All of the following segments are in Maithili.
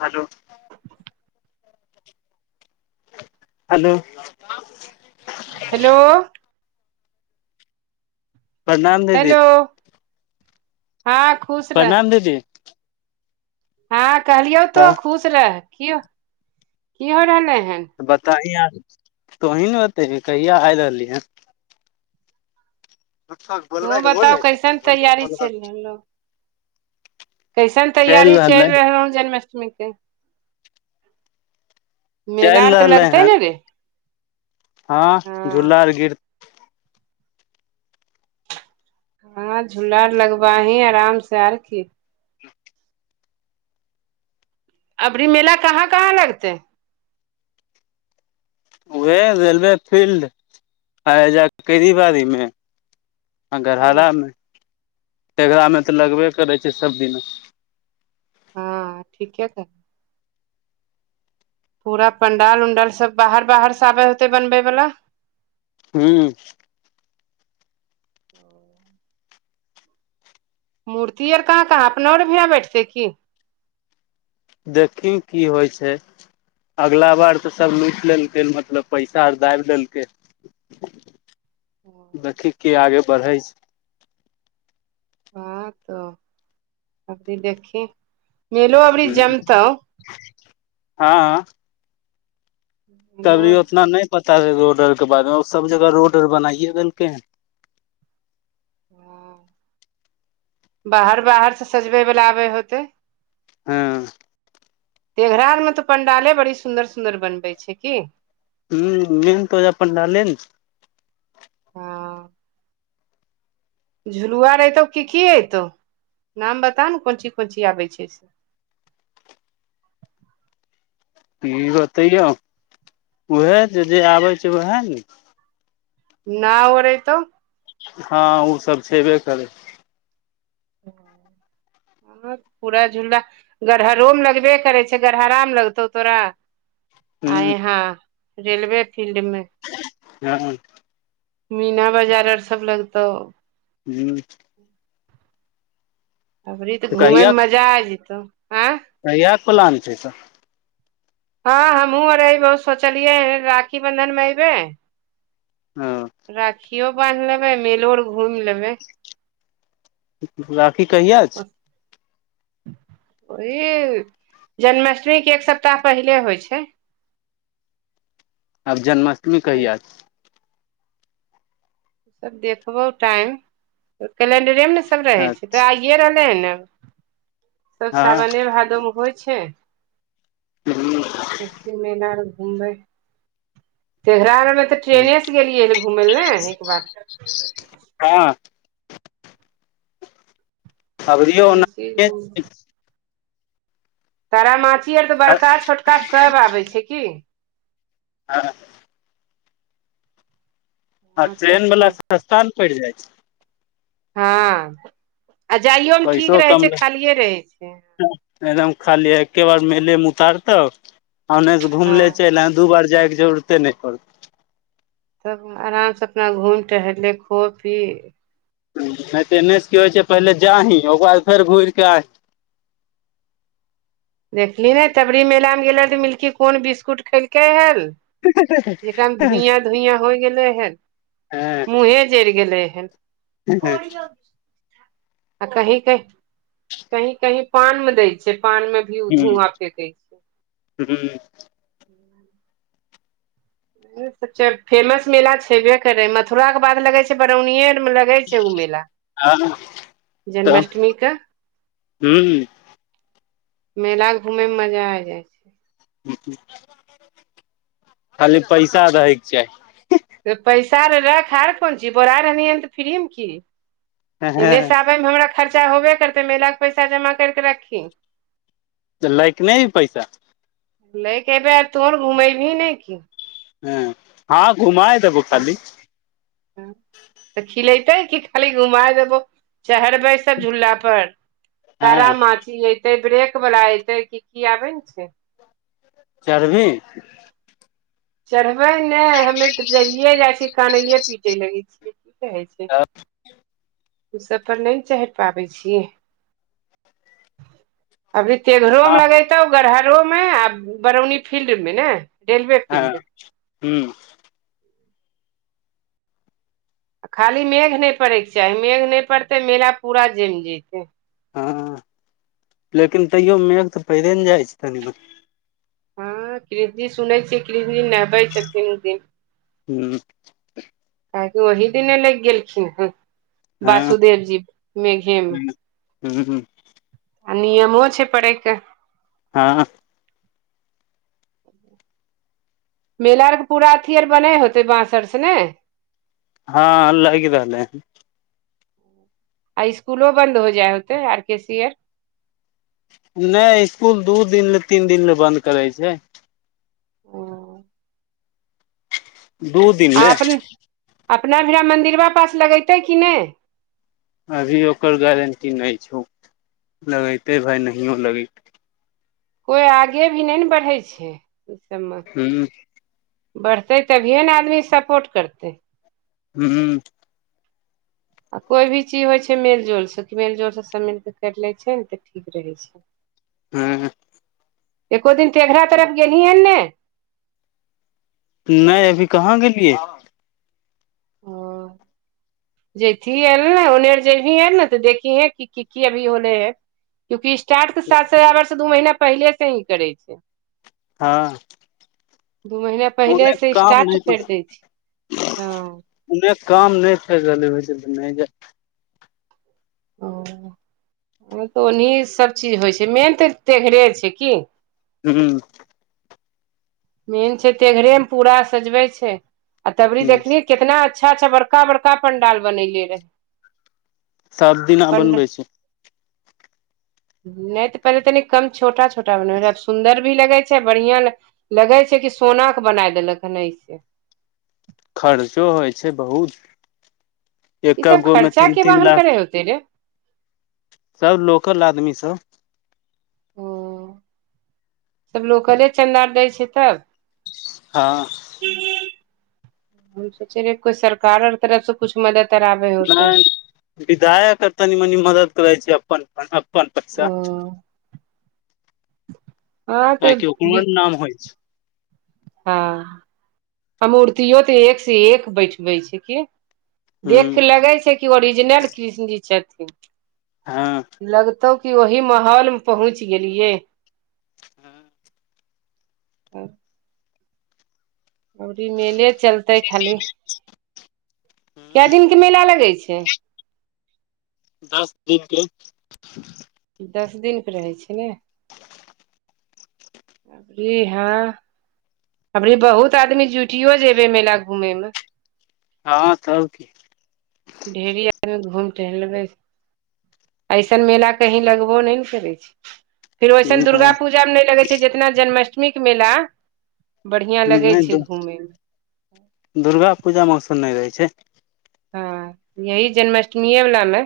हेलो हेलो हेलो प्रणाम दीदी हेलो हँ खुश रह प्रणाम दीदी। हँ, कहलियौ तऽ खुश रहै कऽ की हो रहलै हन। बताह, आ तोहीं ने बता, कहिया आइ रहलही हऽ? तो बताओ, कैसन तैयारी चलि रहल अछि लोकसभक? कैसन तैयारी चलि रहल अछि जन्माष्टमीके? मेला चलि आर तऽ रहलै लगतै हन ने रे? हँ झूला आर गिर। हँ, झूला लगबैमे आरामसँ, ओर की? अबरी मेला कहाँ कहाँ लगतै? ओ रेलवे फील्ड आज बाड़ीमे। आ हूँ घररामे टेघरामे तऽ लगबे करै छै, सभ दिन। हँ ठीके क पूरा पंडाल उंडाल सभ बाहरसँ आबि कऽ बनबैवाला होइत छै। हू मूर्ति आओर कहाँ कहाँ अबऽ आर भऽ बैठतै की? देखी, की होइ छै। अगिला बेर तऽ सभ लूटि लेलकै, मतलब पैसा आ दाबी लेलकै। देखी, के आगाँ बढ़ै छै। हँ, तऽ अभी देखी। मेलो अबरी जमतौ। अबरी मेलो ओतना नहि पता रहै रोड आओरके बारेमे, सभ जगह रोड आओर बनाइए देलकै हऽन। बाहर बाहर से सजबै बला आबे होतै? हाँ तेघरामे तऽ पंडाल बड़ सुन्दर सुन्दर बनबै छै की? हँ, मेहनतो जे अपन रहल ने। हाँ झुलुआर तऽ की की ऐतऽ? नाम बताउ ने, कोन कोन चीज आबै छै से। ई बतैयौ उह जे जे आबै छै ओएह ने नहि, ओरै तऽ। हाँ ओ सब छेबे करै [unintelligible] हँ, पूरा झूला। गरहरोमे लगबे करै छै गरहरामे लगतौ तोरा हूँ आय हँ रेलवे फील्ड मे हँ मीना बजार आओर सभ लगतौ। हूं अबरी तऽ घूमय मे मजा आइ जेतौ आँय तहिय कोलान छै तऽ हँ हमहूँ आर एबहु सोचलियै राखी बंधन मे एऐबे हँ राखियो बान्ह लेबै मेलो आर घूमि लेबै राखी कहिया ओह जन्माष्टमी के एक सप्ताह पहिले होइ छै आब जन्माष्टमी कहिआ सब देखबौ टाइम कैलेंडरे मे ने सब रहै हँ छै तऽ आ ए रहलै ह ने सब हँ सावने भादोमे होइ छै अस्सी मना घुमबै तेघराारमे तऽ ट्रेने से गेलियै ह घूमय ल एक बार हँ अभरियौना कोसी घूम तारामाची आर तऽ आ बड़का छोटका सभ आबै छै की हँ आ हँ तब ट्रेन वला की स्थान पड़ जाइ छै हँ आ जाइयोमे ठीक पैसो रहै कम छै लग खालिए रहै छै एकदम खाली एके बार म मुतार तऽ अने घुमले हँ चलि आ दू बार जाइके जरुरते नहि पड़तै तब आरामसँ अपना घुमि टहल ले खो पी नहि तऽ एन्ने से क होइ छै पहिले जाीं ओकर बाद फेर घुरिके आइ देखली ने तबरी मेलामे गेलक तऽ मिलकी कोन बिस्कुट खेलकै हल जेकरामे आही धुइया धुइया होइ गेलै हन हँ मुँहे जरि गेलै हन हँ हँ आ कही कह कहीं कहीं पान में दय छै पान में भी ओ धुआं फेेक छै हू ह फेमस मेला छेबे करै मथुरा के बाद लगे छै बरौनिये मतल मी तब हूँ मेला के घूमेय मे मजा आ जाय छै खाली पैसा रहैके चाही पैसा रखा कोन चीज बोरा रहलन तऽ फ्रीमे की चाही एन्नेसँ आबनमे हमरा खर्चा होबे करतै महिलाके पैसा जमा करि कऽ रखी तऽ लैके नहि हे पैसा लै आ तोहर घुमैबी ही नहि कि हँ हँ घुमा देबू खाली तऽ खिलेैते कि खाली घुमा देबो चढ़ बैस सब झूला पर तारा हँ माछी एतै ब्रेक वला एतै कि की आबे ने छै चार भी चढ़बै ने हमे तऽ जइए जाइ छियै खनैए पीटै लगै छियै की कहै छै तब ओ सब पर नहि ने चहर पाबै छियै अभी तेघरो में हँ लगेतौ गरहरो में आ बरौनी फील्ड में ने रेलवे हँ कनदेब हूँ खाली मेघ नहि पड़ैके चाही मेघ नहि पड़तै मेला पूरा जमि जतै हँ लेकिन तैयो मेघ तऽ पहिरे ने जाइ छै तनि म हँ कृष्णजी सुनै छियै कृष्णजी नहबै छथिन दिन हूँ काहेकि ओहि दिने लागि गेलखिन हँ हँ वासुदेव जी मेघे मे हूँ आ नियमो छै पड़यके हँ ह मेला आरके पूरा अथी आर बनै होतै बाँस आर से ने हँ लएके ले आ स्कुलो बन्द हो जाय होते आर के सी आर नहि इसकुल दू दिन ले तीन दिन ले बंन्द करै छै ओ दू दिन आ ले अप अपना भिड़ा मन्दिरबा पास लगेतै कि नहि अभी ओकर गारंटी नहि छौ लगेते भााय नहियो लगेते कोइ आगे भी नहि ने बढ़ै छै ओ सभमे ह बढ़तै तभियए ने आदमी सपोर्ट करतै हू हू आ कोई भी चीज होइ छै मेल जोल से मेल जोल से सब मिलके करि ले छै ने तऽ ठीक रहै छै हूँ एको दिन तेघड़ा तरफ गेली हन ने नहि अभी कहाँ गेलियै ओ जथीए आल ने उने आर जबही आल ने तऽ देखी हैं क की की अभी होले हैं क्यूकि स्टार्ट तऽ सात हजार वर्ष दू महीना पहिले से ही करै छै हँ दू महीना ओन्ने पहिलेसँ काम स्टार्ट नहि करि दै छै हँ ओन्ने काम नहि छै हो नहि ओ तऽ ओनाहि सभचीज होइ छै मेन तऽ टेघरे छै की हू मेन छै तेघरे मे पूरा सजबै छै आ तबरी ह देखली कितना अच्छा अच्छा बड़का बड़का पंडाल बनेलले रहे सात दिना बन बैसे नहि तऽ पहिले तनि कम छोटा छोटा बनबै रहै आब सुन्दर भी लगै छै बढ़ियां लगे छै कि सोन के बना देलक हन ऐसे खर्चो होइ छै बहुत ई एकक सब गो में खर्चा तीन के तीन बाहन लाख करे होते रे सब लोकल आदमी सब सब लोकले चन्दा र दै छै तब हँ हम सोचे रह कोइ सरकार तरफ से कछु मदद आबे होते नहि विधायक करतानि मनी मदद करै छै अपन अपनन ओ पैसा हँ न तऽ की बि ओकर नाम होइ हँ आ मूर्तो तऽ एक से एक बैठबे छै क देख छै कऽ लगै छै कि ओरिजिनल कृष्णजी छथिन हँ लगतौ की ओही महौल मे पहुँच गेलियै हँ अर ई मेले चलतै खाली कए दिनके मेला लगै छै दस दिन के दस दिनके रहै छै ने अरी हँ अरी बहुत आदमी जुठियो जेबे मेला घूमे मे हँ त कि ढेरी आदमी घूम टहर लेबै ऐसन मेला कहीं लगबो नहि ने करै छै फेर ओइसन दुर्गा पूजामे नहि लगै छै जितना जन्माष्टमी मेला बढ़ियां लगै नहि छै द घूमे मे दुर्गा पूजामे ओसन नहि रहै छै हँ यही जन्माष्टमीएवलामे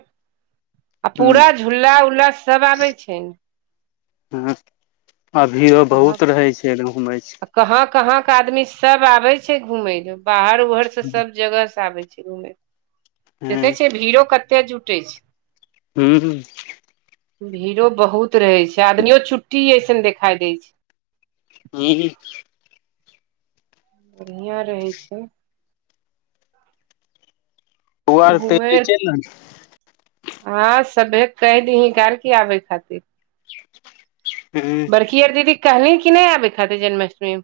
आ पूरा झूला उला सभ आबै छै ने अं अभियो बहुत रहै छै एकदम हुमैच क कहँ-कहँ के आदमी सभ आबै छै घूमे लेल बाहर ऊहर। सब जगह से आबे छै घूमे ह देखे छ भीड़ो कते जुटे छै हूँ हूँ भीड़ो बहुत रहे छै आदमियो छुट्टी अऐसन देखाई देै छै हँ बढ़िआँ रहै छै ओर त घूमे चल ने हँ सबे कहि दी ह की आबे खातिर हूं रेखिए दीदी कहली कि नय आबै खातिर जन्माष्टमी मे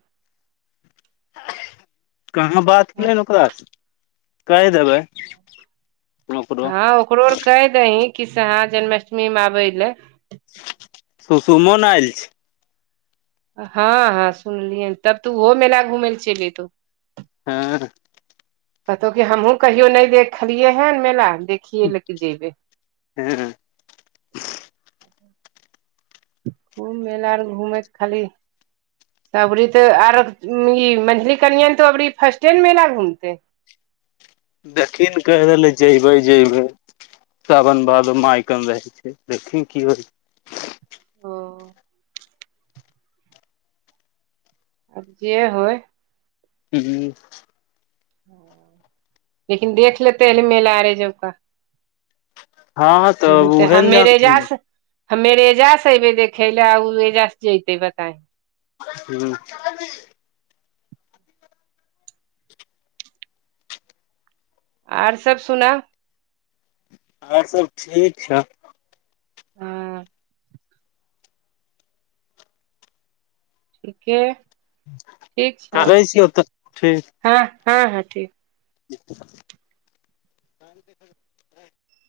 कहाँ बात में? कै ओकासँ कहि देबै ओकरो हाँ ओकरो आर कहि दही कि सेहाँ जन्माष्टमी मे आबै लए सुसुमन आयल छै हँ हँ सुनलियै तब तऽ ओहो मेला घुम लए चलि एयतौ हूँ कतौ की हमहुँ कहियो नहि देखलियै हे मेला देखियए लेके जेबे जी ह [inaudible] खूब मेला आर घूमै खाली त अबरी तऽ आर ई मछली कनिय तो अबरी फर्स्टे ने मेला घूमते देखी ने कहि रहलै जबै जेबै सावन बादो मायकन रहै छै देखी की होइ छै ओ आब जे होय। हू लेकिन देख लेतै हल मेल आ रहै जबा हँ ह तऽ उहे ने हमर जानथिन एजाज हमेर एऐजा से एबै देखे लए ओ अऐजा जते बता ह्म आर सब सुनाउ और सब ठीक छै हँ ठीके ठीक छौ करै छियौ तऽ हँ हँ हँ ठीक [inaudible] पाईन देख क